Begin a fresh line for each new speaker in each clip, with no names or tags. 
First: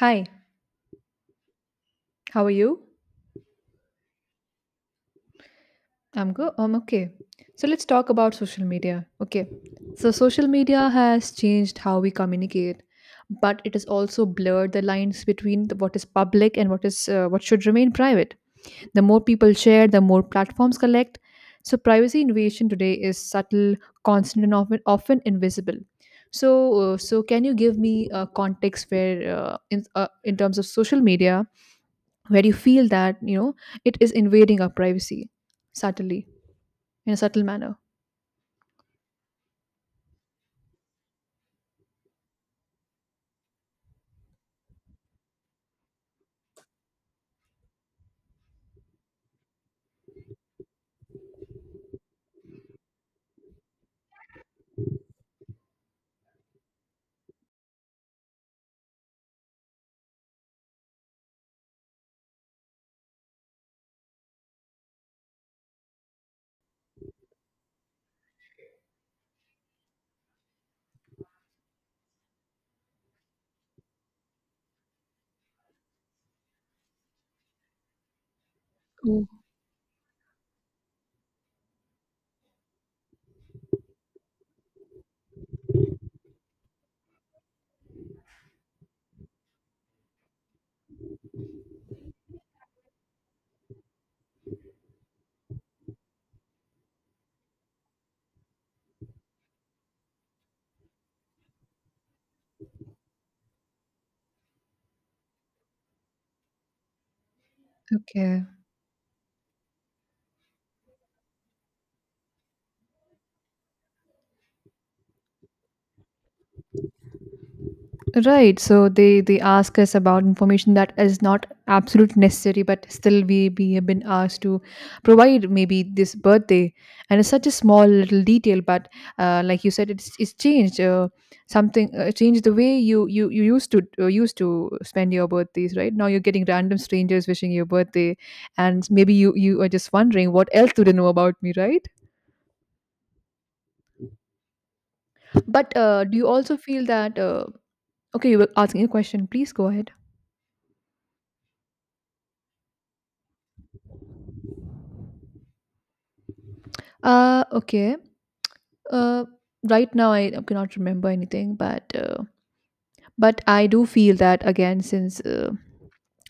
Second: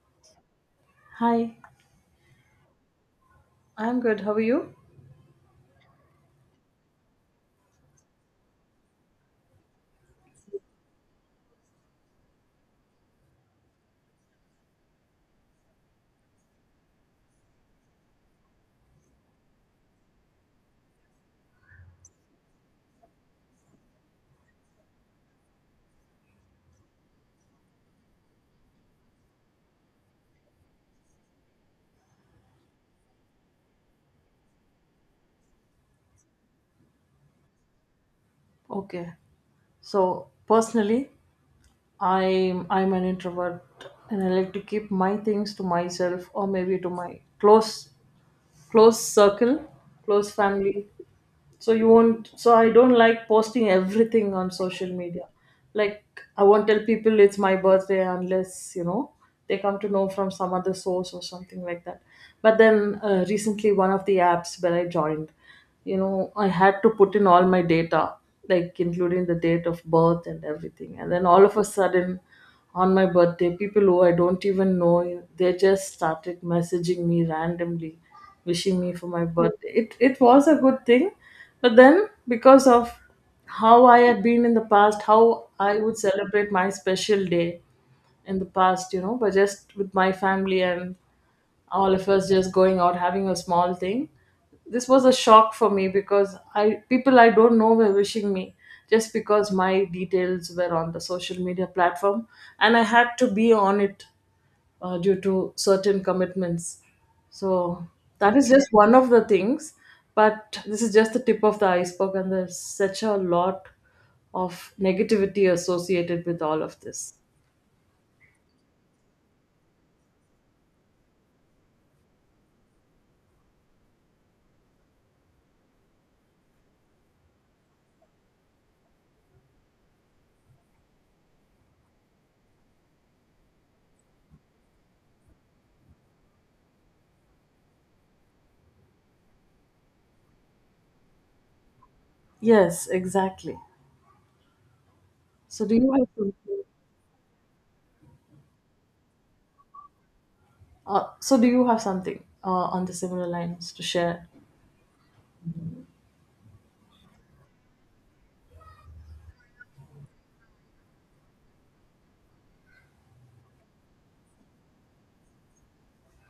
Hi,
Hi,
how are you?
I'm good. How are you?
I'm good. I'm okay. So let's talk about social media. Okay. So social media has changed how we communicate, but it has also blurred the lines between what is public and what is what should remain private. The more people share, the more platforms collect. So privacy invasion today is subtle, constant, and often invisible. So so can you give me a context where in terms of social media, where you feel that it is invading our privacy subtly, in a subtle manner?
Okay. So personally, I'm an introvert, and I like to keep my things to myself, or maybe to my close circle, close family. So you won't so I don't like posting everything on social media, like I won't tell people it's my birthday unless they come to know from some other source or something like that. But then recently, one of the apps where I joined, I had to put in all my data, like including the date of birth and everything. And then all of a sudden, on my birthday, people who I don't even know, they just started messaging me randomly, wishing me for my
Oh,
birthday. It was a good thing, but then, because of how I had been in the past, how I would celebrate my special day in the past, but just with my family and all of us just going out having a small thing. This was a shock for me, because I people I don't know were wishing me, just because my details were on the social media platform and I had to be on it due to certain commitments. So that
okay.
is just one of the things, but this is just the tip of the iceberg, and there's such a lot of negativity associated with all of this.
Right. So they ask us about information that is not absolute necessary, but still we have been asked to provide maybe this birthday, and it's such a small little detail, but like you said, it's changed something changed the way you used to used to spend your birthdays. Right now, you're getting random strangers wishing your birthday, and maybe you are just wondering what else do they know about me, right?
Yes, exactly. So do
But
you have
do you also
something?
feel that? Okay, you were asking a question. Please go ahead.
So do you have something on the similar lines to share?
Okay. Uh, right now, I cannot remember anything, but but I do feel that again, since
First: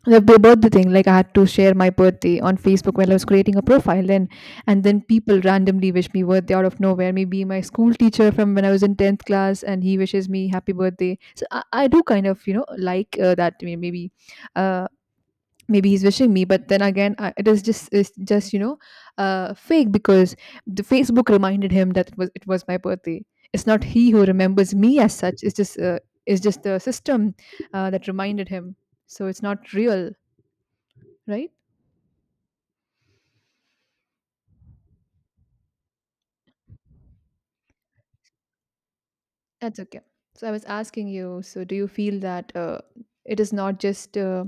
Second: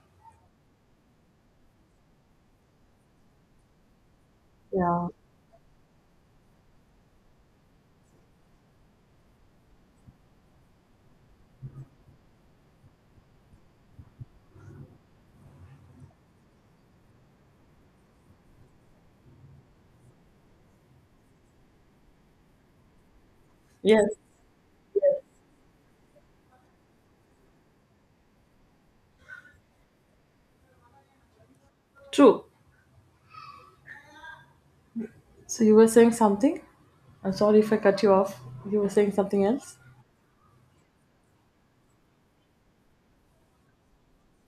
the birthday thing, like I had to share my birthday on Facebook while I was creating a profile, and then
Yeah.
people randomly wish me birthday out of nowhere. Maybe my school teacher from when I was in 10th class, and he wishes me happy birthday. So I do kind of, like maybe uh, maybe he's wishing me, but then again, it is just, it's just you know fake because the Facebook reminded him that it was my birthday. It's not
Yes.
he who remembers me as
Yes.
such. It's just it's just the system that reminded him. So it's not real, right?
True. So you were saying something. I'm sorry if I cut you off. You were saying something else.
That's okay. So I was asking you. So do you feel that it is not just uh,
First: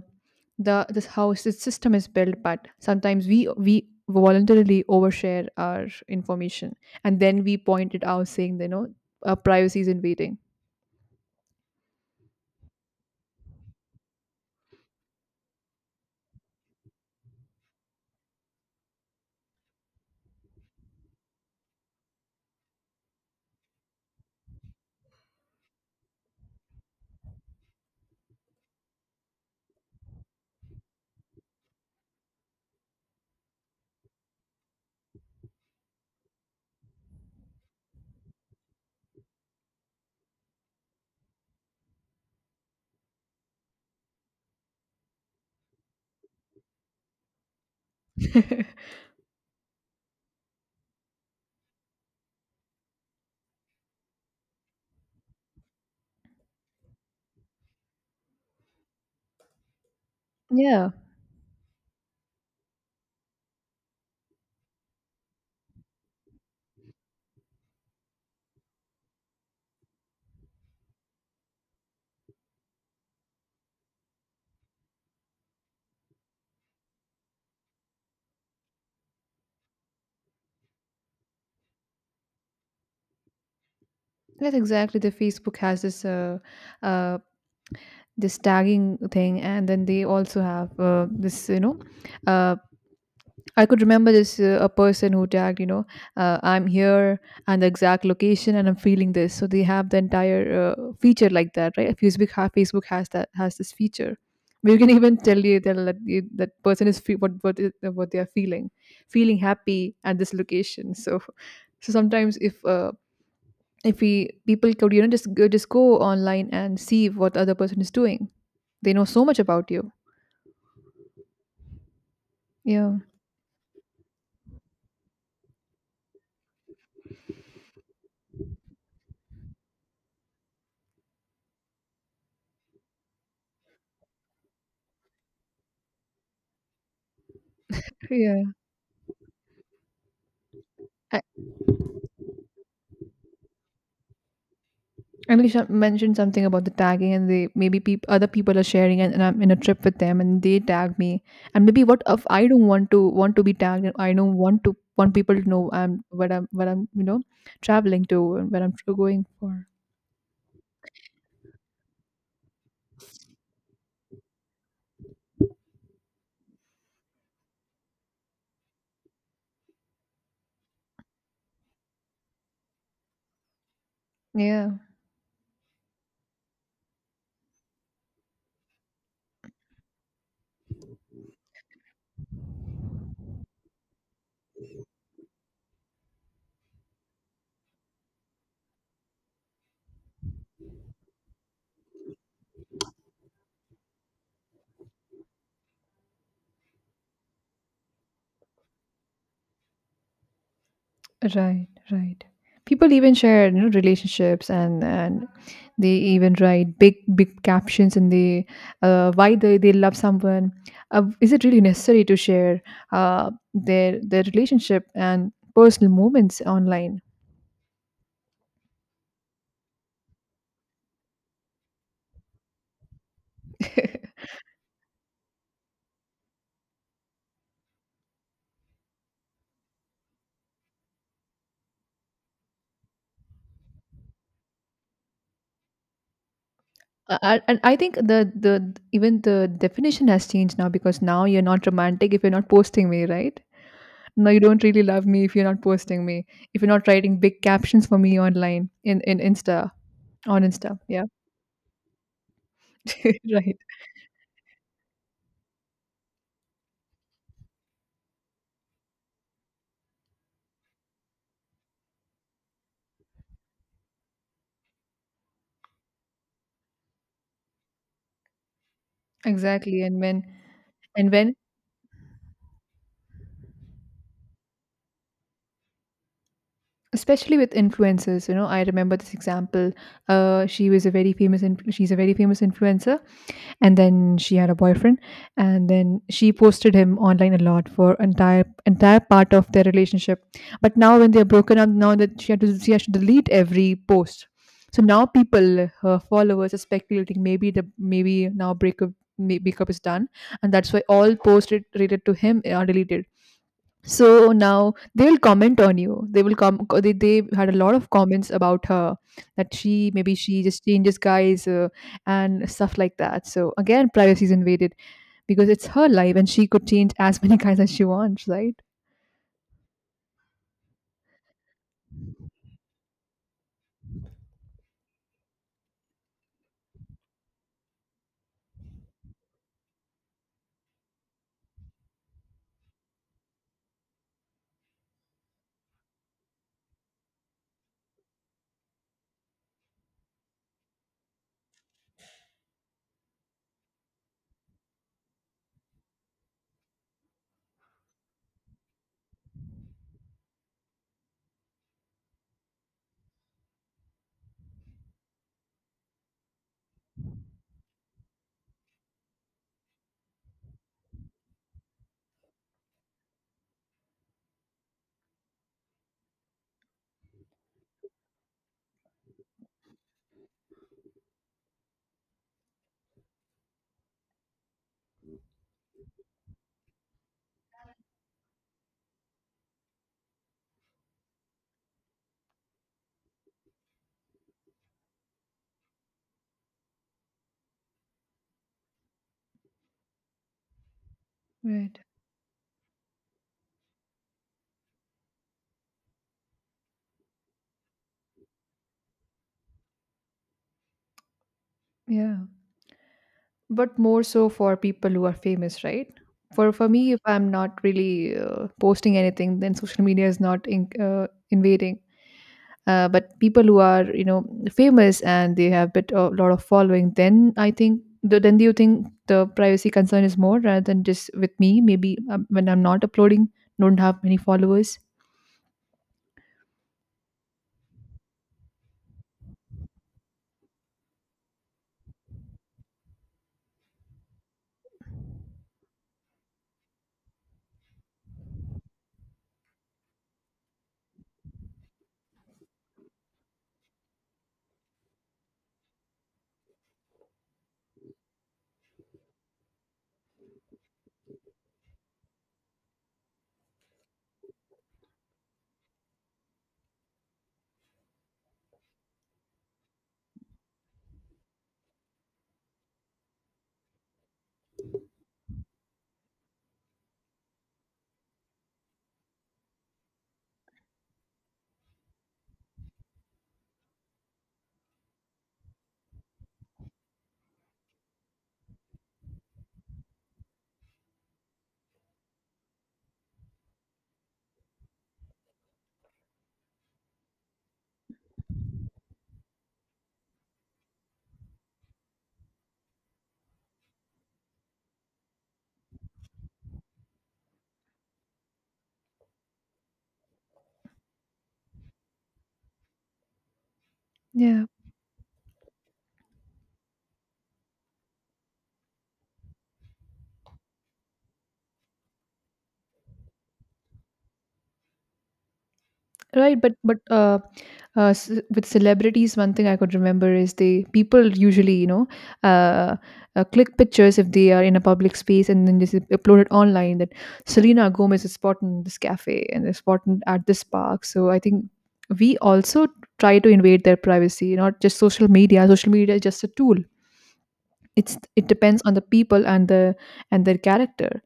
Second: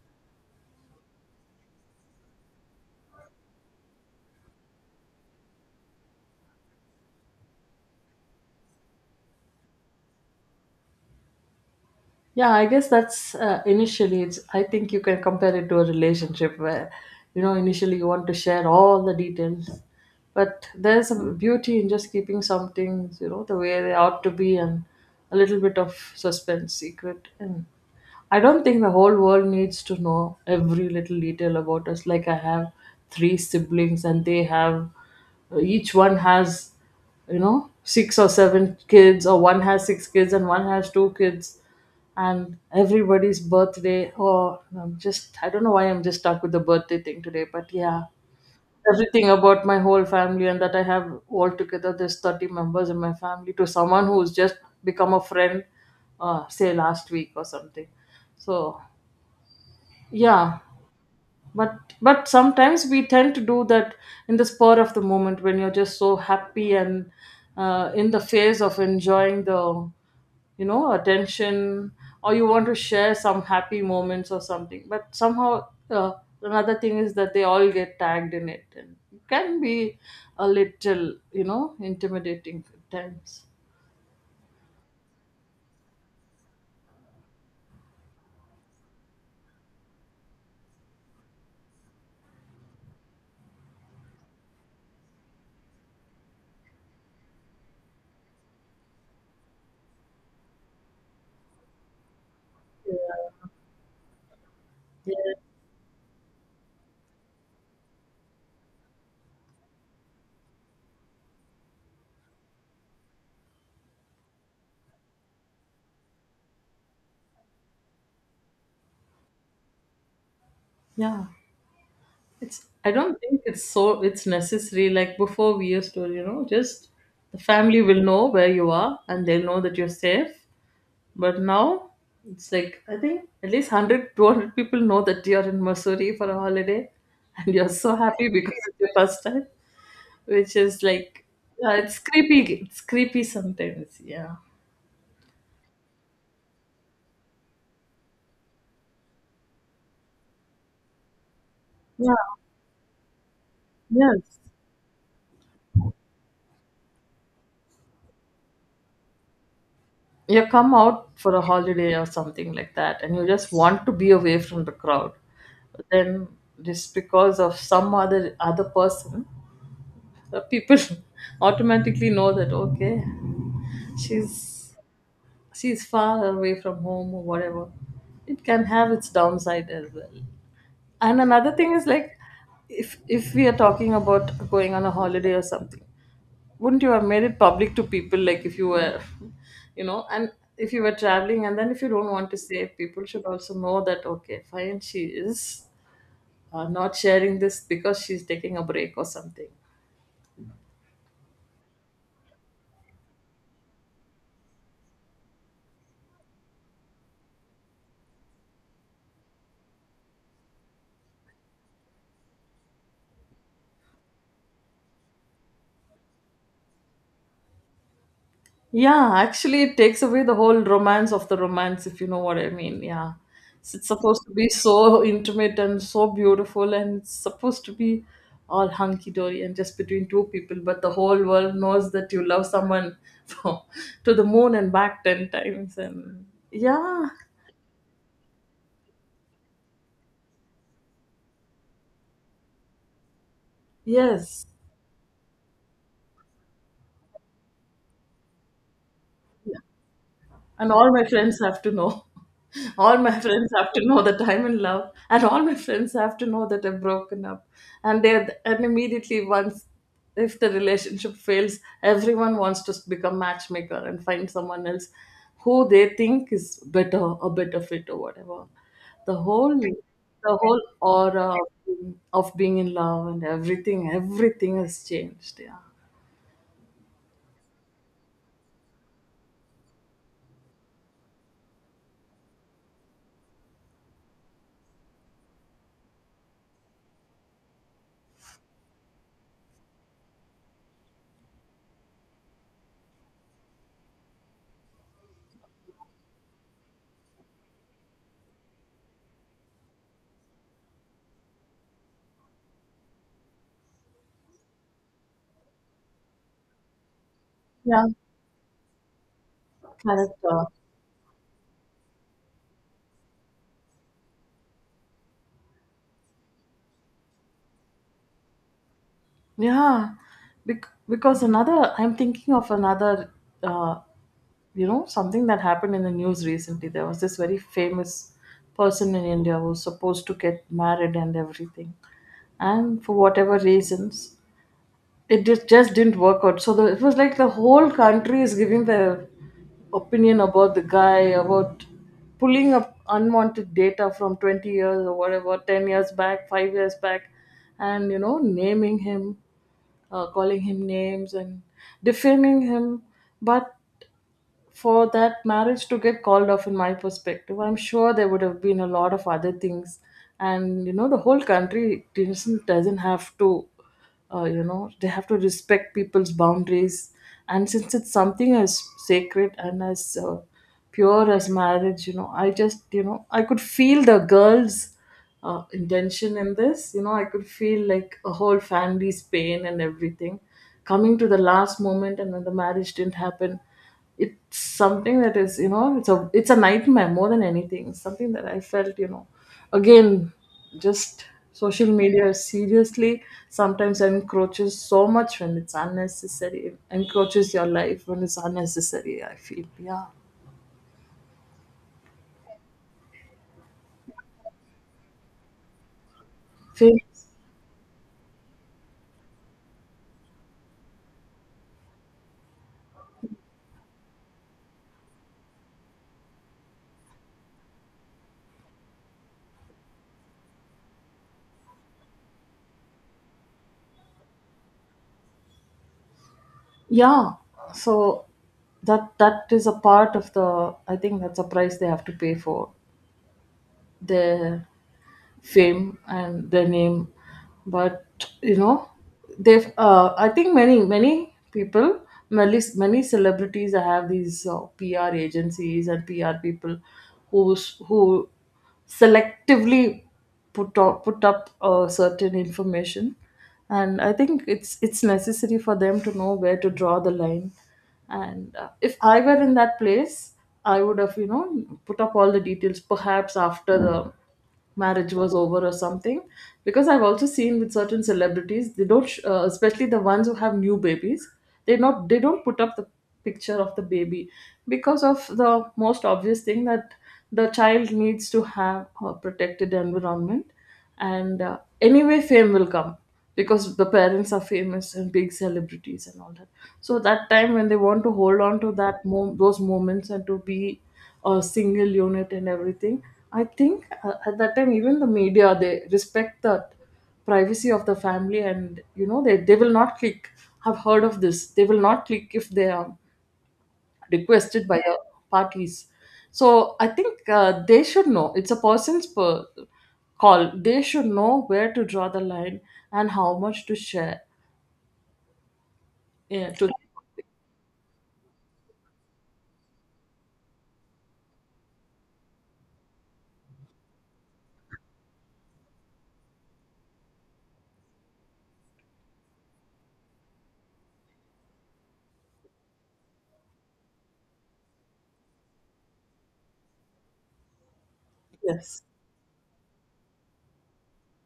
the this how the system is built, but sometimes we voluntarily overshare our information, and then we point it out, saying that, our privacy is invading.
Yeah, I guess that's initially it's I think you can compare it to a relationship where, initially you want to share all the details, but there's a beauty in just keeping some things, the way they ought to be, and a little bit of suspense secret. And I don't think the whole world needs to know every little detail about us. Like, I have three siblings, and they have, each one has, six or seven kids, or one has six kids and one has two kids, and everybody's birthday. Oh, I'm just, I don't know why I'm just stuck with the birthday thing today, but yeah, everything about my whole family. And that I have altogether, there's 30 members in my family, to someone who's just become a friend, say, last week or something. So, yeah.
Yeah,
But sometimes we tend to do that in the spur of the moment, when you're just so happy, and in the phase of enjoying the, attention, or you want to share some happy moments or something. But somehow, uh, another thing is that they all get tagged in it, and it can be a little, intimidating at times.
that's exactly. The Facebook has this uh, this tagging thing, and then they also have this you know uh, I could remember this a person who tagged, I'm here and the exact location and I'm feeling this. So they have the entire feature like that, right? Facebook ha- Facebook has that
Yeah.
has this feature. We can
Yeah.
even tell you that person what they are feeling, feeling happy at this location. So sometimes if we people could just go online and see what the other person is doing, they know so much about you.
Yeah. It's I
Yeah,
don't think it's necessary. Like before, we used to, just, the family will know where you are, and they'll know that you're safe. But now, it's like I think at least 100, 200 people know that you're in Missouri for a holiday, and you're so happy
yeah.
because it's your first time, which is like, yeah, it's creepy. It's creepy sometimes. Yeah.
And Alicia mentioned something about the tagging, and they, maybe peop other people are sharing, and I'm in a trip with them, and they tag me. And maybe what
Yeah.
if I don't want to be tagged? And I don't
Yes.
want people to know I'm what I'm what I'm you know traveling to and what I'm going for.
You come out for a holiday or something like that, and you just want to be away from the crowd. Then, just because of some other person, the people automatically know that, okay,
Yeah.
she's she's far away from home or whatever. It can have its downside as well. And another thing is, like, if we are talking about going on a holiday or something, wouldn't you have made it public to people? Like, if you were and if you were traveling, and then, if you don't want to say, people should also know that, okay, fine, she is not sharing this because she's taking a break or something.
Right, right. People even share, relationships, and they even write big captions in the why they, love someone. Is it really necessary to share their relationship and personal moments online?
Yeah, actually, it takes away the whole romance of the romance, if you know what I mean. Yeah. It's supposed to be so intimate and so beautiful, and it's supposed to be all hunky dory and just between two people, but the whole world knows that you love someone for, to the moon and back 10 times. And yeah.
And I think the even the definition has changed now, because now you're not romantic if you're not posting me, right? No, you
Yes.
don't really love me if you're not posting me, if you're not writing big captions for me online in in insta on
And
insta
all my
Yeah.
friends have to know. All my friends
Right.
have to know that I'm in love, and all my friends have to know that I've broken up. And they, and immediately, once, if the relationship fails, everyone wants to become matchmaker and find someone else who they think is better, a better fit or whatever. The whole, the
Exactly, and when
whole
and
aura
when
of being in love and everything, everything has changed. Yeah.
especially with influencers, you know, I remember this example. She was a very famous, she's a very famous influencer, and then she had a boyfriend, and then she posted him online a lot for entire part of their relationship. But now, when they're broken up, now that she has to delete every post, so now people, her followers, are speculating maybe the maybe now breakup, breakup is done, and that's why all posts related to him are deleted. So now, they'll comment on you. They will come. They had a lot
Yeah.
of comments about her, that she, maybe she
Character.
just changes guys, and stuff like that. So again, privacy is invaded because it's her life and she could change as many guys as she wants, right?
Yeah. Because another, I'm thinking of another, uh, something that happened in the news recently. There was this very famous person in India who was supposed to get married and everything. And for whatever reasons, it just didn't work out. So it was like the whole country is giving their opinion about the guy, about pulling up unwanted data from 20 years or whatever, 10 years back, 5 years back, and, naming him, calling him names and defaming him. But for that marriage to get called off, in my perspective, I'm sure there would have been a lot of other things. And the whole country doesn't have to, they have to respect people's boundaries. And since it's something as sacred and as pure as marriage you know I just you know I could feel the girl's intention in this. I could feel like a whole family's pain and everything, coming to the last moment, and then the marriage didn't happen. It's something that is, it's a, nightmare more than anything. It's something that I felt, again, just social
Right.
media, seriously, sometimes encroaches so much when it's unnecessary. It encroaches your life when it's unnecessary, I feel. Yeah.
Yeah, but more so for people who are famous, right? For
Feel-
me, if I'm not really posting anything, then social media is not invading. But people who are, you know, famous and they have bit a lot of following, then I think then, do you think the privacy concern is more rather than just with me, maybe when I'm not uploading, don't have many followers?
yeah. So that is a part of the, I think that's a price they have to pay for the fame and the name. But you know they've I think, many, many celebrities have these PR agencies and PR people, who who selectively put up certain information. And I think it's necessary for them to know where to draw the line. And if I were in that place, I would have, put up all the details, perhaps after the marriage was over or something. Because I've also seen, with certain celebrities, they don't especially the ones who have new babies, they don't put up the picture of the baby, because of the most obvious thing, that the child needs to have a protected environment. And anyway, fame will come, because the parents are famous and big celebrities and all that. So that time, when they want to hold on to that those moments, and to be a single unit and everything, I think, at that time, even the media, they respect the privacy of the family. And they will not click, I've heard of this, they will not click if they are
Yeah.
requested by the parties. So I think, they should know. It's a person's call. They should know where to draw the line and how much to share. Yeah,
Right,
to
but s with celebrities, one thing I could remember is they people usually, uh, click pictures if they are in a public space, and then just upload it online, that Selena Gomez is spotted in this cafe and is spotted at this park. So I think we also try to invade their privacy, not just social media. Social media is just a tool. It's, it
yes,
depends on the people and the and their character.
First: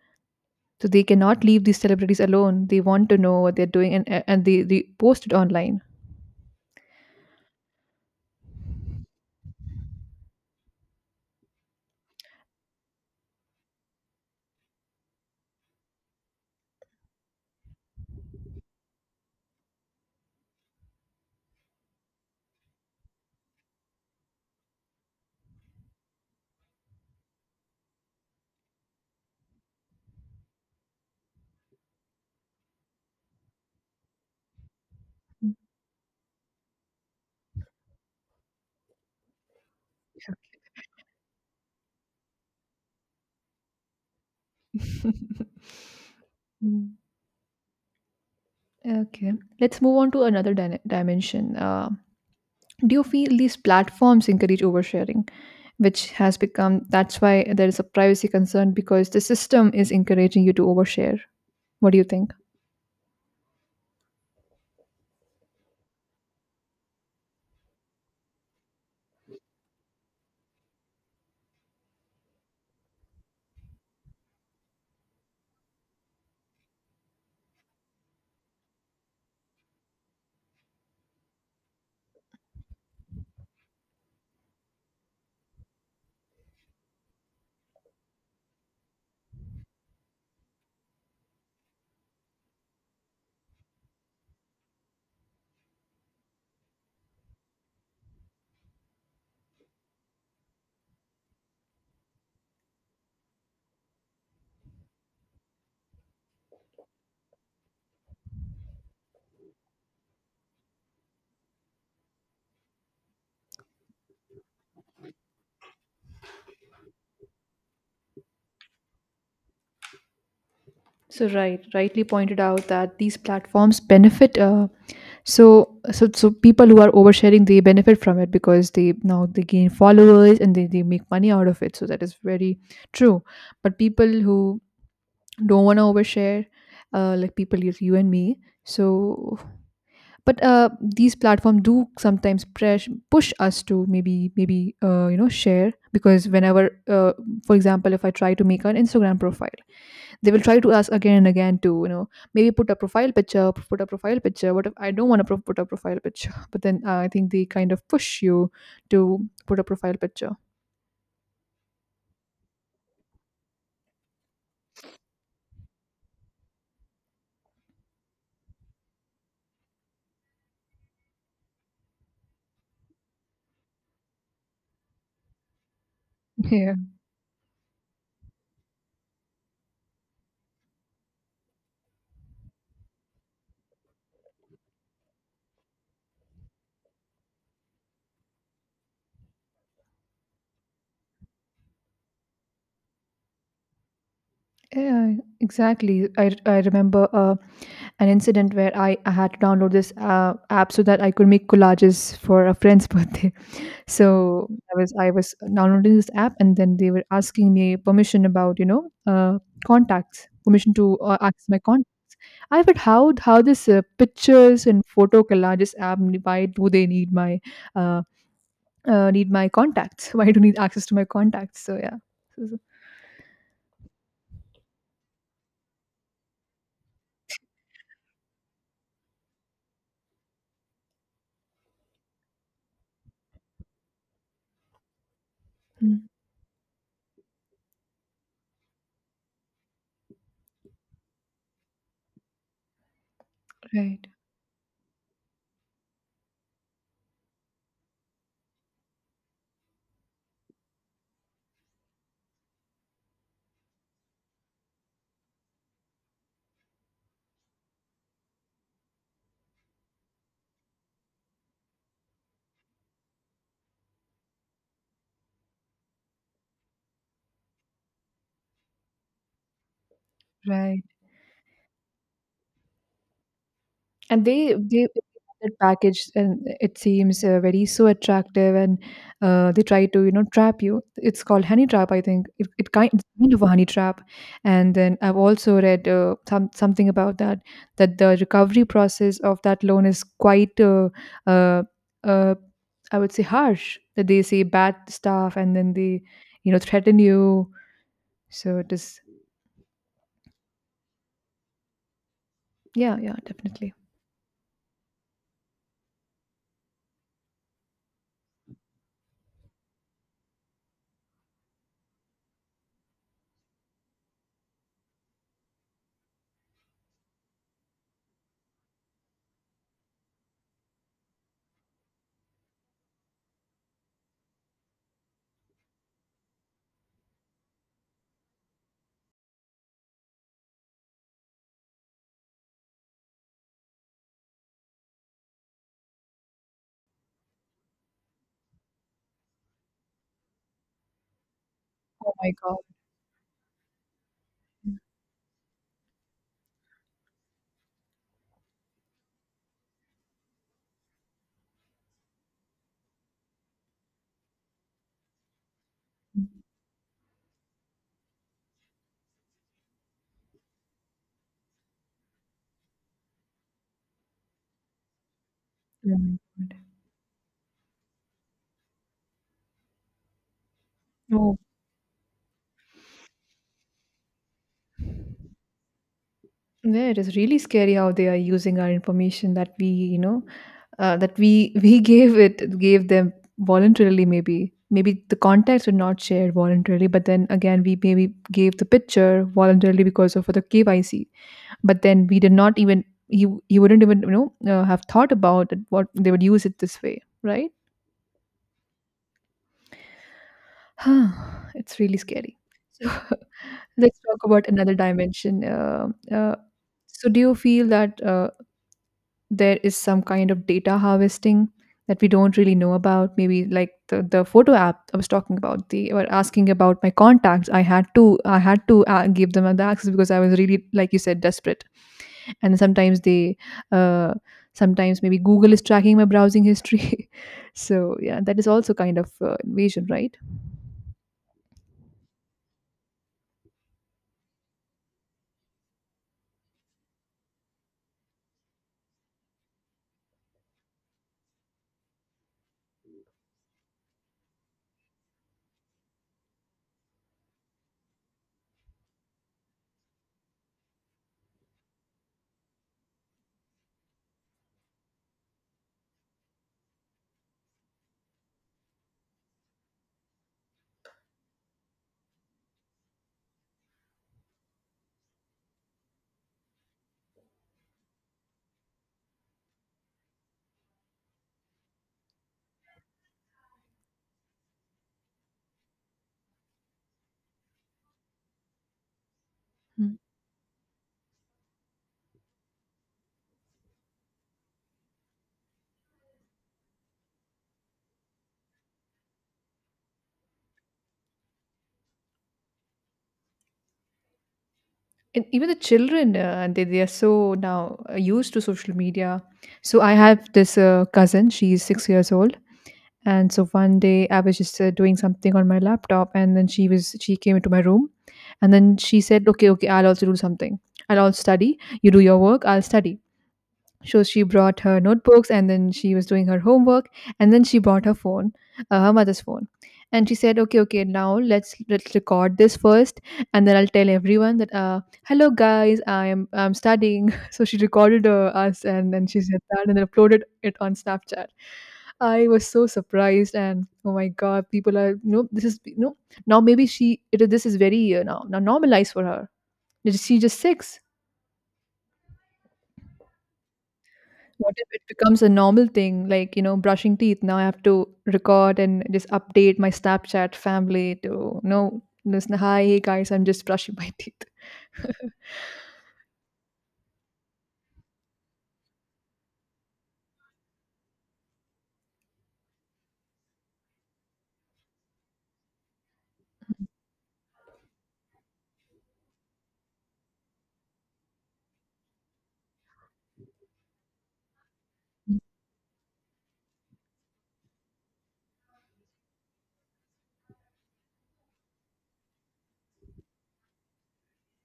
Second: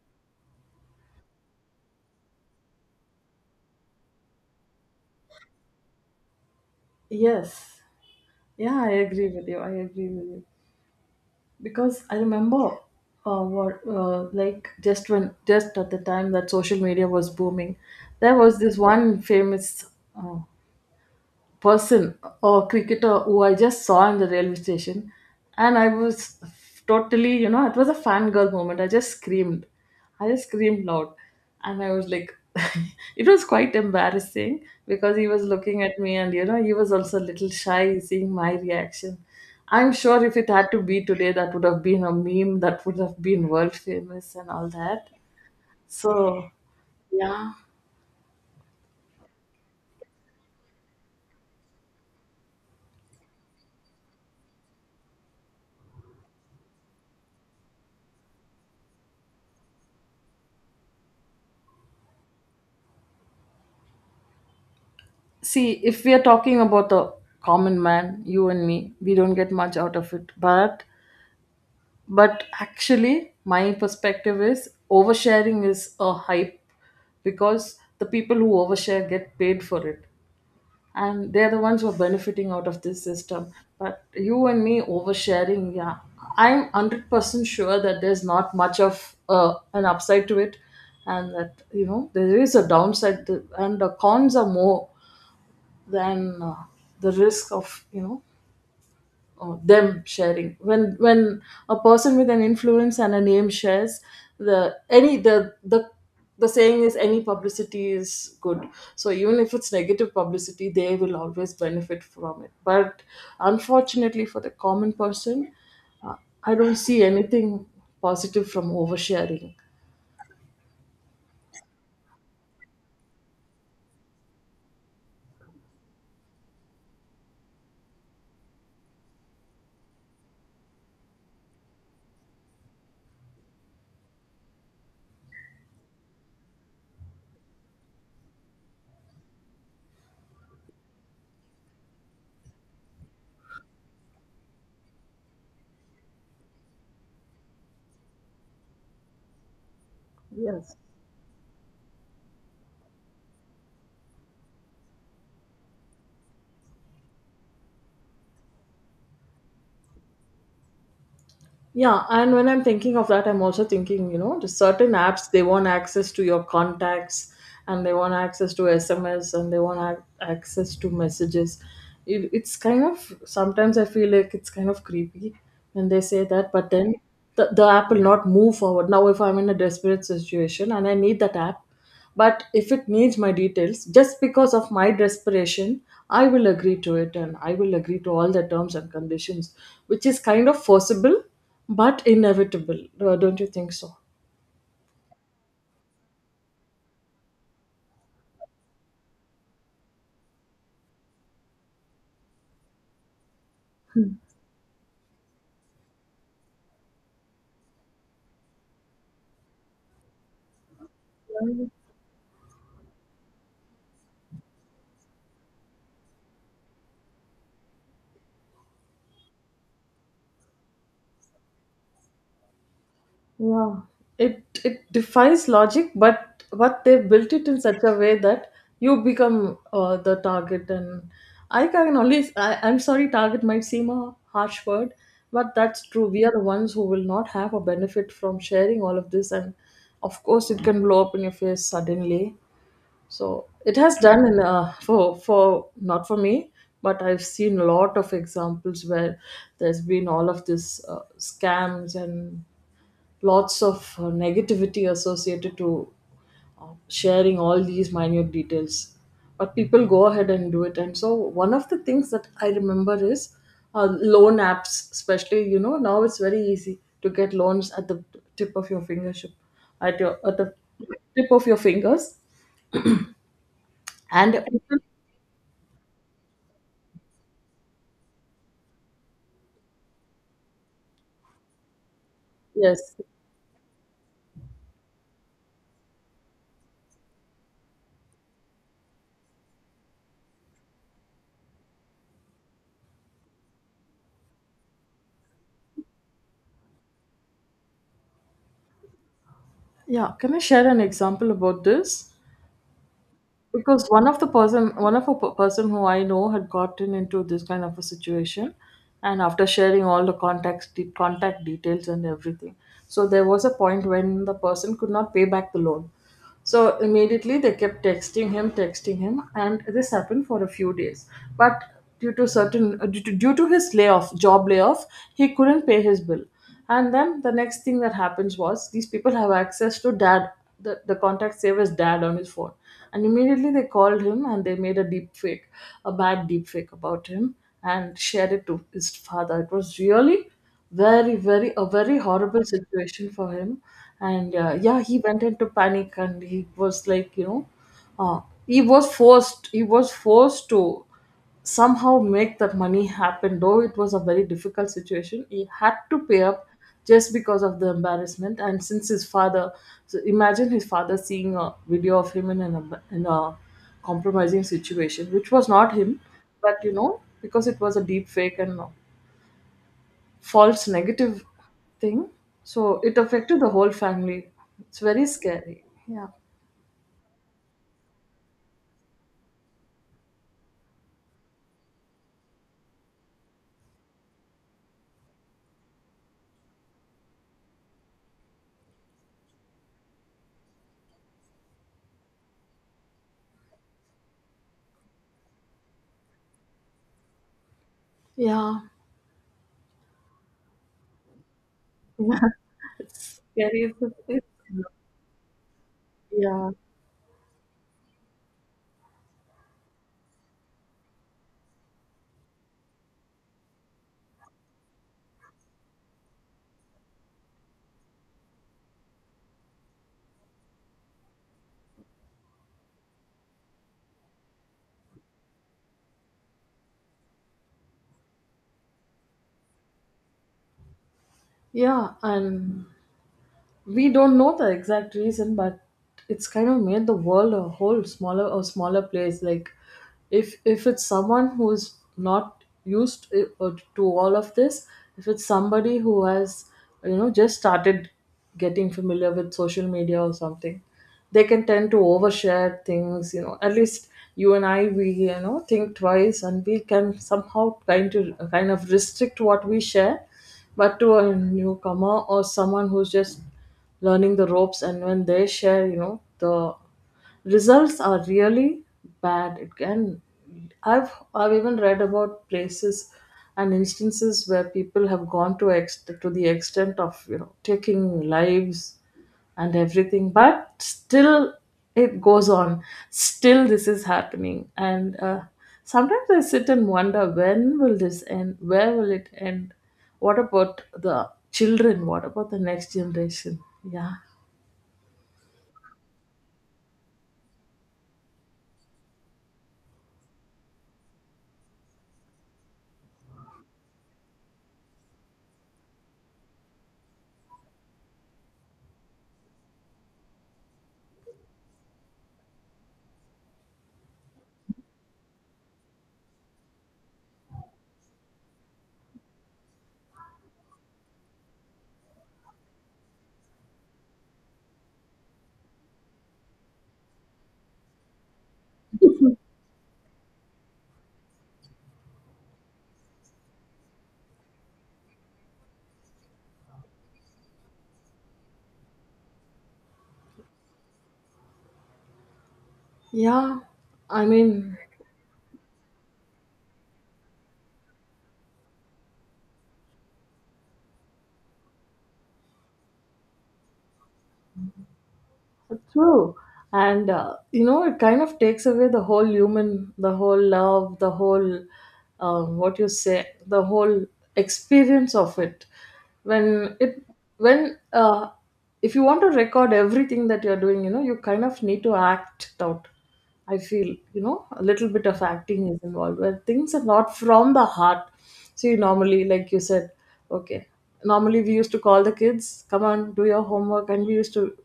So they cannot leave these celebrities alone. They want to know what they're doing, and they post it online.
yes, yeah. I agree with you. I agree with you, because I remember, what, like, just at the time that social media was booming, there was this one famous uh, person or cricketer who I just saw in the railway station. And I was totally, you know, it was a fangirl moment. I just screamed. I just screamed loud, and I was like, it was quite embarrassing, because he was looking at me. And he was also a little shy seeing my reaction. I'm sure if it had to be today, that would have been a meme that would have been world famous and all that.
Mm.
So, yeah.
Okay, let's move on to another dimension. Do you feel these platforms encourage oversharing, which has become, that's why there is a privacy concern, because the system is encouraging you to overshare? What do you think?
See, if we are talking about the common man, you and me, we don't get much out of it. But actually, my perspective is oversharing is a hype, because the people who overshare get paid for it. And they're the ones who are benefiting out of this system. But you and me oversharing, yeah. I'm 100% sure that there's not much of an upside to it and that, you know, there is a downside to, and the cons are more than the risk of them sharing when a person with an influence and a name shares the the saying is any publicity is good, so even if it's negative publicity they will always benefit from it. But unfortunately for the common person, uh, I don't see anything positive from oversharing.
So, right, rightly pointed out that these platforms benefit. So people who are oversharing, they benefit from it because they now they gain followers, and they make money out of it. So that is very true. But people who don't want to overshare, like people like you and me, so but these platforms do sometimes press push us to maybe you know, share, because whenever for example, if I try to make an Instagram profile, they will try to
Yes.
ask again and again to, you know maybe put a profile picture put a profile picture. What if I don't want to put a profile picture? But then I think they kind of push you to put a profile picture.
Yeah, and when I'm thinking of that, I'm also thinking, you know, the certain apps they want access to your contacts, and they want access to SMS, and they want access to messages. It's kind of sometimes I feel like it's kind of creepy when they say that, but
Yeah.
then the app will not move forward. Now, if I'm in a desperate situation and I need that app, but if it needs my details, just because of my desperation, I will agree to it and I will agree to all the terms and conditions, which is kind of forcible but inevitable. Don't you think so?
Yeah, exactly. I remember an incident where I had to download this app so that I could make collages for a friend's birthday. So I was downloading this app, and then they were asking me permission about, contacts, permission to access my contact. I thought, how, this pictures and photo collages app, why do they need my uh, contacts? Why do you need access to my contacts? So yeah, So- so-
Yeah, it defies logic, but they built it in such a way that you become the target. And I can only I'm sorry, target might seem a harsh word, but that's true.
mm,
We are the ones who will not have a benefit from sharing all of this, and of course, it can blow up in your face suddenly. So it has
right,
done in for not for me, but I've seen a lot of examples where there's been all of this scams and lots of negativity associated to sharing all these minute details, but people go ahead and do it. And so one of the things that I remember is loan apps, especially. You know, now it's very easy to get loans at the tip of your fingership, at your at the
right.
tip of your fingers.
And,
And
they that package, and it seems very so attractive, and they try to, trap you. It's called honey trap, I think it, it kind
yes.
it's kind of a honey trap. And then I've also read something about that, that the recovery process of that loan is quite uh, uh, I would say harsh, that they say bad stuff and then they, threaten you, so it is.
Yeah, can I share an example about this?
Yeah. Yeah, definitely.
Because one of the person, one of a p- person who I know had gotten into this kind of a situation. And after sharing all the contacts contact details and everything, so there was a point when the person could not pay back the loan. So immediately they kept texting him, and this happened for a few days. But due to certain, due to, his layoff, job layoff, he couldn't pay his bill. And then the next thing that happens was these people have access to dad, the contact save as dad on his phone. And immediately they called him and they made a deep fake, a bad deep fake about him, and shared it to his father. It was really very very a very
Oh my
horrible
god.
situation for him. And yeah, he went into panic and he was like, you know, uh, he was forced to somehow make that money happen, though it was a very difficult situation. He had to pay up just because of the embarrassment, and since his father, so imagine his father seeing a video of him in an in a compromising situation which was not him,
Oh
but
my
you know, because it was a deep fake and false negative
God.
thing. So it affected the whole family. It's very scary. Yeah.
Yeah, it is really scary how they are using our information that we we gave them voluntarily. Maybe the contacts were not shared voluntarily, but then again, we maybe gave the picture voluntarily because of the KYC. But then, we did not even you wouldn't even have thought about it, what they would use it this way, right?
Yeah.
Huh, it's really
Yeah.
scary. So
It's scary.
let's talk about another dimension.
Yeah.
So do you feel that? There is some kind of data harvesting that we don't really know about, maybe like the photo app I was talking about. They were asking about my contacts. I had to give them the access because I was really, like you said, desperate. And uh, sometimes maybe Google is tracking my browsing history so yeah, that is also kind of invasion, right?
Yeah. And we don't know the exact reason, but it's kind of made the world a smaller place. Like, if it's someone who's not used to all of this, if it's somebody who has, you know, just started getting familiar with social media or something, they can tend to overshare things, you know. At least you and I, we, you know, think twice and we can somehow kind of restrict what we share, but to a newcomer or someone who's just learning the ropes, and when they share, you know, the results are really bad. It can, I've even read about places and instances where people have gone to to the extent of, you know, taking lives and
Hmm.
everything, but still it goes on. Still this is happening. And sometimes I sit and wonder, when will this end? Where will it end? What about the children? What about the next generation? Yeah.
And even the children, and they are so now used to social media. So I have this cousin, she's 6 years old. And so one day I was just doing something on my laptop and then she came into my room and then she said, okay, okay, I'll also do something. I'll also study. You do your work, I'll study. So she brought her notebooks and then she was doing her homework and then she brought her phone, her mother's phone. And she said, "Okay, okay, now let's record this first, and then I'll tell everyone that hello guys, I'm studying." So she recorded us and then she said that and then uploaded it on Snapchat. I was so surprised and, oh my god, people are, this is, now maybe she it is this is very now normalized for her. Is she just six?
Yeah, I
What
mean,
if it becomes a normal thing, like, you know, brushing teeth? Now I have to record and just update my Snapchat family to know, listen, hi, hey guys, I'm just brushing my teeth.
true. And, you know, it kind of takes away the whole human, the whole love, the whole, what you say, the whole experience of it. When it, when, if you want to record everything that you're doing, you know, you kind of need to act it out. I feel, you know, a little bit of acting is involved where things are not from the heart. See, normally, like you said, okay, normally we used to call the kids, come on, do your homework, and we used to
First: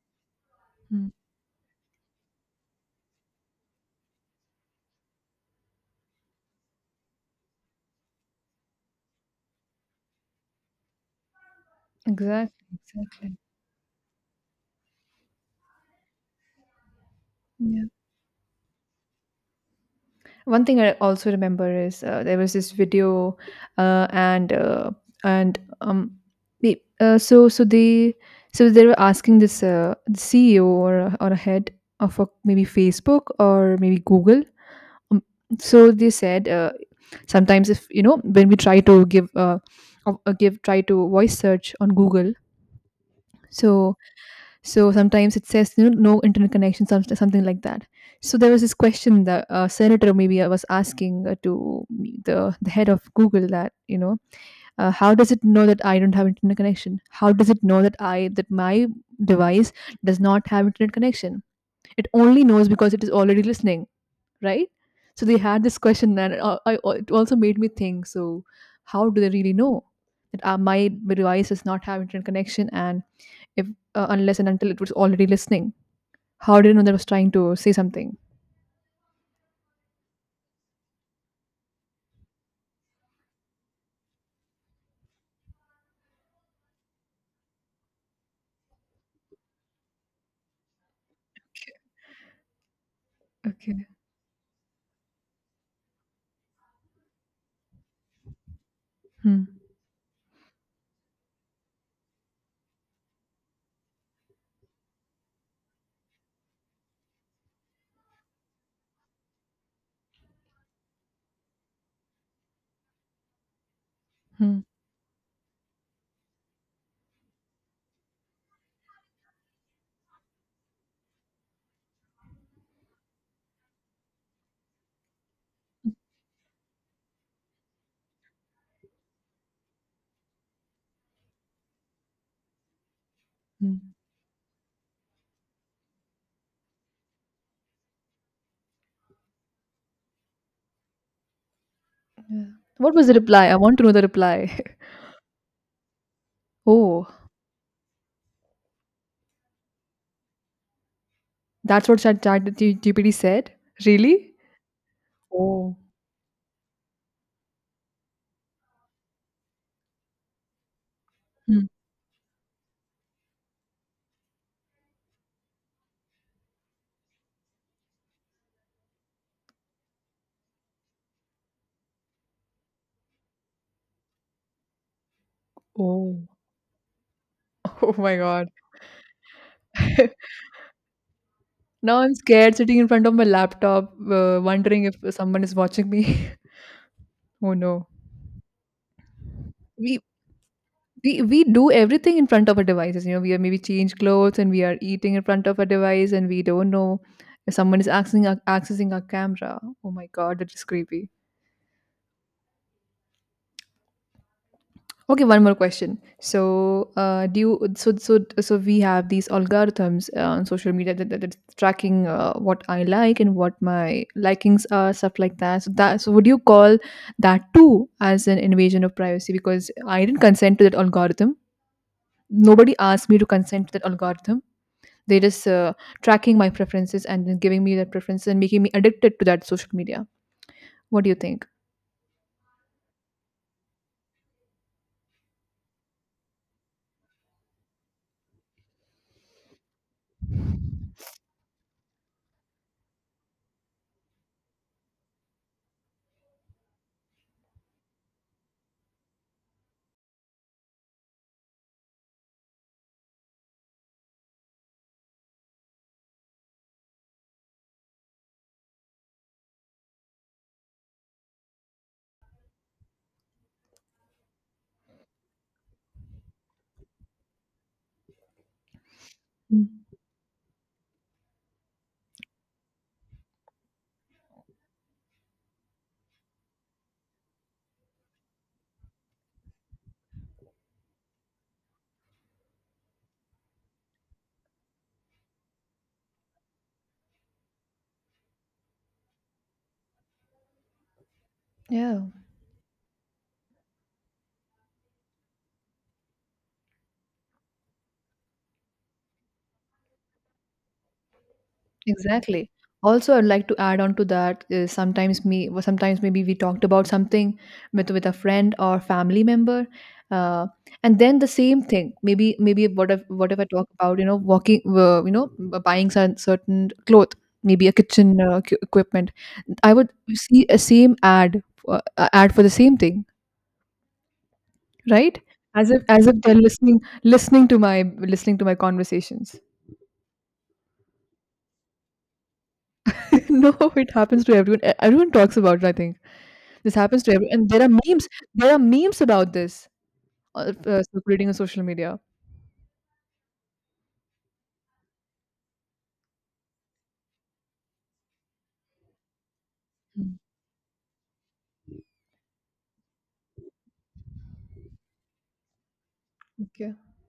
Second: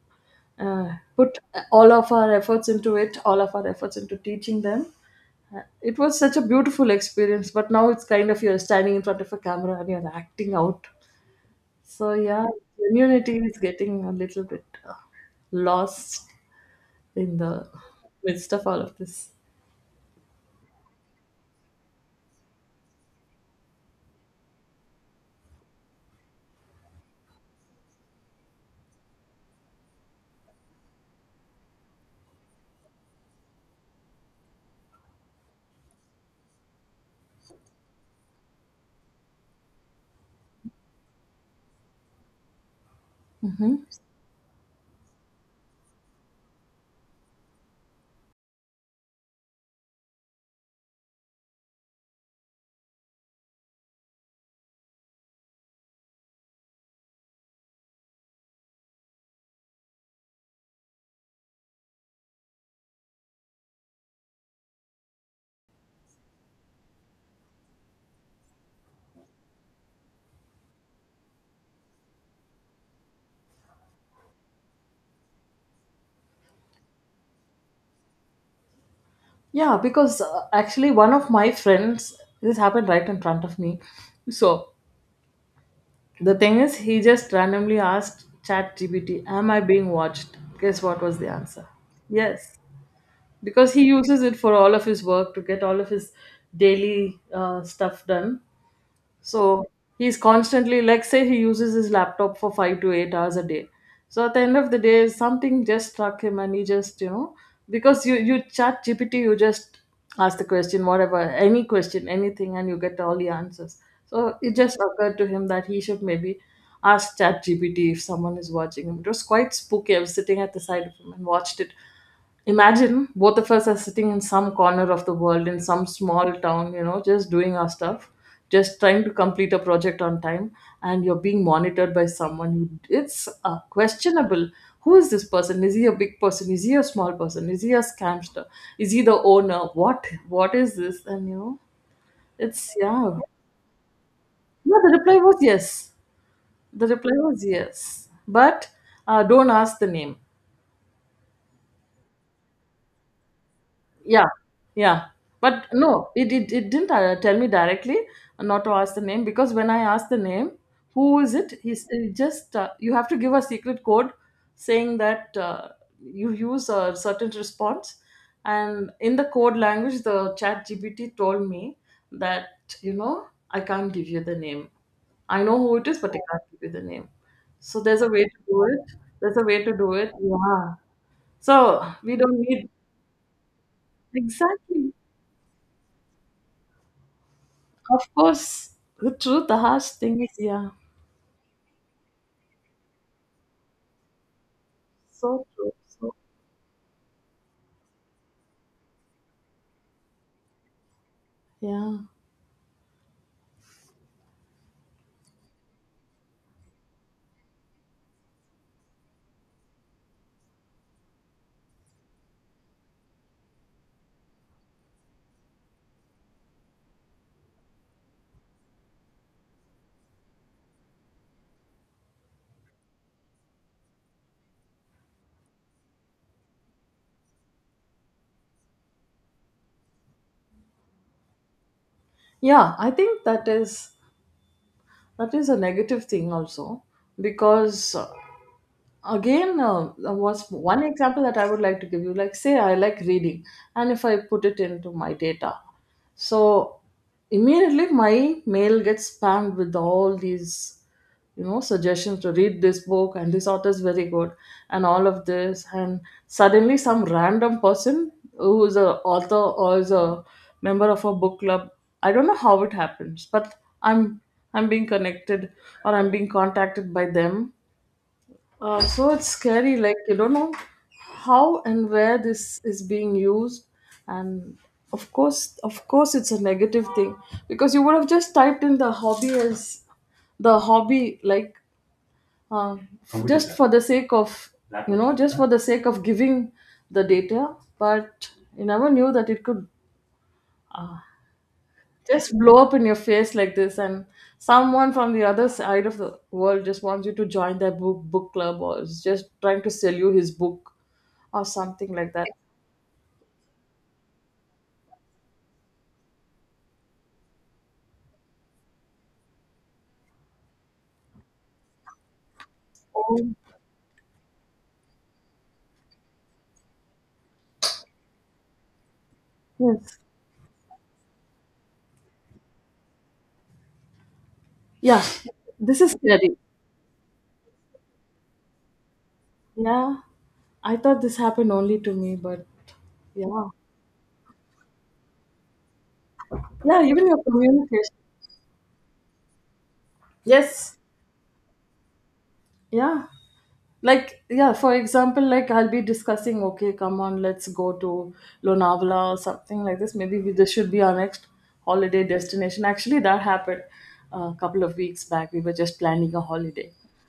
uh,
Mm,
put all of our efforts into it, all of our efforts into teaching them. It was such a beautiful experience, but now it's kind of you're standing in front of a camera and you're acting out. So, yeah,
exactly, exactly.
community is getting a little bit lost in the
Yeah.
midst of all of this.
One thing I also remember is there was this video, uh, and uh, and the- so so they they were asking this CEO or a head of a, maybe Facebook or maybe Google. Um, so they said, sometimes, if you know, when we try to give try to voice search on Google, so sometimes it says, you know, no internet connection, some, something like that. So there was this question that, senator maybe, I was asking to the head of Google that, you know, how does it know that I don't have internet connection, how does it know that I that my device does not have internet connection? It only knows because it is already listening, right? So they had this question, and it also made me think. So how do they really know that my device does not have internet connection, and if unless and until it was already listening, how did it know that I was trying to say something?
Yeah, because actually, one of my friends, this happened right in front of me. So, the thing is, he just randomly asked ChatGPT, am I being watched? Guess what was the answer? Yes. Because he
Okay.
uses it for all of his work to get all of his daily stuff done. So
Hmm.
he's constantly, like, say, he uses his laptop for 5 to 8 hours a day. So at the end of the day, something just struck him, and he just, you know, because you chat GPT, you just ask the question, whatever, any question, anything, and you get all the answers. So it
Hmm.
just occurred to him that he should maybe ask chat GPT if someone is watching him. It was quite spooky. I was sitting at the side of him and watched it. Imagine both of us are sitting in some corner of the world in some small town, you know, just doing our stuff, just trying to complete a project on time, and you're being monitored by someone. You, it's
Hmm.
questionable. Who is this person? Is he a big person? Is he a small person? Is he a scamster? Is he the owner? What? What is this? And you know,
Yeah.
it's,
What was the
yeah.
reply? I want to know the reply.
No, the reply was yes. The reply
Oh,
was yes, but don't ask the name.
that's what GPT said.
Yeah,
Really?
yeah. But
Oh.
no, it didn't tell me directly not to ask the name, because when I asked the name, who is it?
Hmm.
He's, he just, you have to give a secret code saying that you use a certain response. And in the code language, the chat GPT told me that, you know, I can't give you the name. I know who it is, but I
Oh.
can't give you the name. So
Oh
there's a
my
way to
god.
do it. There's a way to do it. Yeah. So
Now I'm
we don't
scared
need,
sitting in front of my laptop, wondering
exactly.
if someone is watching me. Oh no.
Of course, the truth, the harsh
We
thing is, yeah,
we do everything in front of our devices. You know, we are maybe change clothes and we are eating in
so
front of a
true.
device
So,
and we don't know if someone is accessing our camera. Oh my god, that is creepy.
yeah,
Okay, one more question. So, do you, we have these algorithms on social media that, that's tracking what I like and what my likings are, stuff like that. So that, so would you call that too as an invasion of privacy? Because I didn't consent to that algorithm, nobody asked me to consent to that algorithm. They just tracking my preferences and then giving me their preferences and making me addicted to that social media. What do you think?
yeah. I think that is, that is a negative thing also, because again, was one example that I would like to give you. Like, say, I like reading, and if I put it into my data, so immediately my mail gets spammed with all these, you know, suggestions to read this book and this author is very good and all of this. And suddenly some random person who is a author or is a member of a book club, I don't know how it happens, but i'm I'm being connected or I'm being contacted by them. So it's scary,
Mm.
like you don't know how and where this is being used. And of course, it's a negative thing, because you would have just typed in the hobby as the hobby, like, uh, just for the sake of, you know, just for the sake of giving the data, but you never knew that it could
Yeah.
just blow up in your face like this. And someone from the other side of the world just wants you to join their book club or is just trying to sell you his book or something like that.
Exactly. Also, I'd like to add on to that is sometimes sometimes maybe we talked about something with a friend or family member, uh, and then the same thing. Maybe,
Oh,
what if I talk about, you know, walking you know, buying some certain cloth, maybe a kitchen equipment. I would
yes.
see a same ad, ad for the same thing,
Yeah,
right? As
this
if,
is scary.
they're listening to my conversations.
Yeah, I thought this happened only to me, but yeah.
No, it happens to everyone. Everyone talks about it, I think. This
Yeah,
happens
even
to
your
every, and there are
communication.
memes, about this,
Yes.
circulating on social media.
Yeah, like, yeah, for example, like I'll be discussing, okay, come on, let's go to Lonavala or something like this.
Mm,
Maybe we, this should be our next holiday destination. Actually that happened a couple of weeks back. We were just planning a holiday,
okay.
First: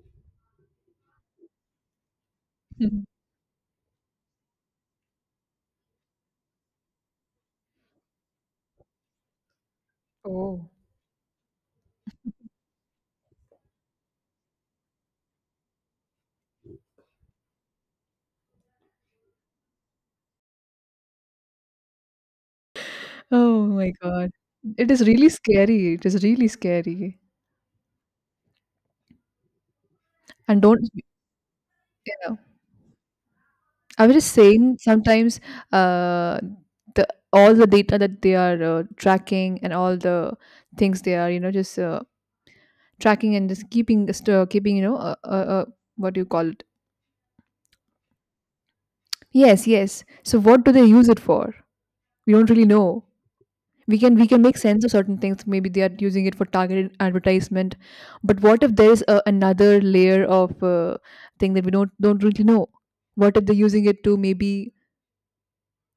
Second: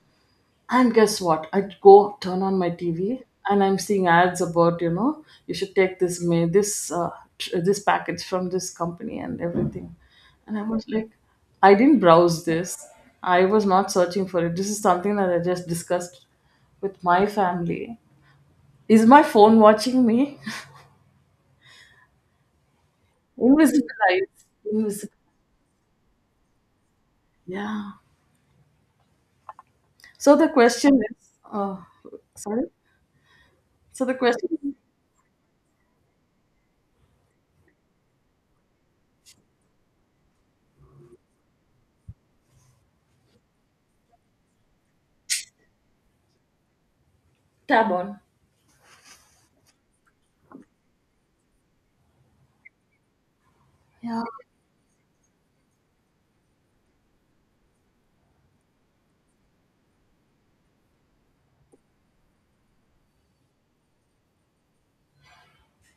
and guess what? I go turn on my
Mhm.
TV and I'm seeing ads about, you know, you should take this this package from this company and everything, and I
Oh.
was like, I didn't browse this. I was not searching for it. This is something that I just discussed with my family. Is my phone watching me?
Oh my
Invisible
god.
eyes.
It is
Invisible.
really scary. It is really scary.
Yeah. So the
And don't,
question is,
yeah.
sorry. So
I
the
was just
question is,
saying, sometimes, uh the all the data that they are tracking, and all the things they are, you know, just, tracking and just keeping, just, keeping, you know, what do you call it?
tab on.
Yes, yes. So what do they use it for? We don't really know. We can
Yeah.
we can make sense of certain things. Maybe they are using it for targeted advertisement, but what if there is a, another layer of thing that we don't really know? What if they're using it to maybe,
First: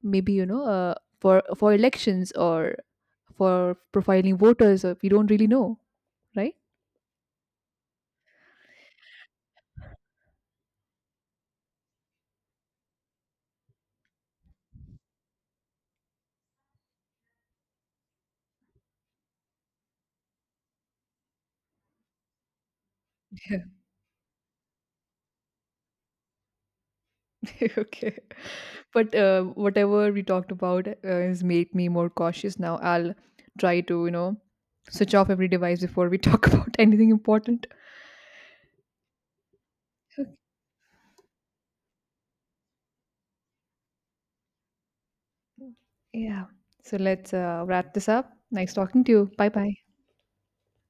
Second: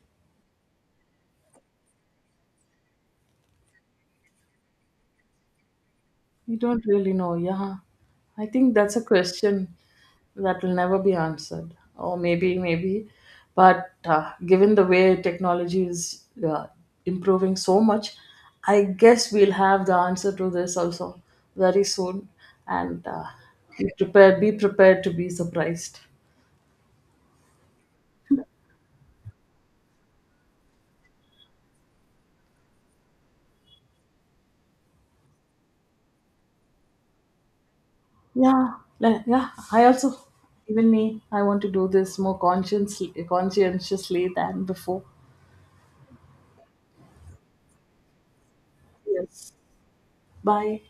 maybe, you know, for elections, or for profiling voters? We don't really know, right?
You don't really know, yeah. I think that's a question that will never be answered, or maybe, maybe. But given the way technology is improving so much, I guess we'll have the answer to this also very soon. And be prepared to be surprised.
Okay. But whatever we talked about has made me more cautious now. I'll try to, you know, switch off every device before we talk about anything important.
Yeah, yeah. I also, even me, I want to do this more consciously, conscientiously than before.
Yeah. So let's wrap this up. Nice talking to you. Bye
Yes.
bye.
Bye.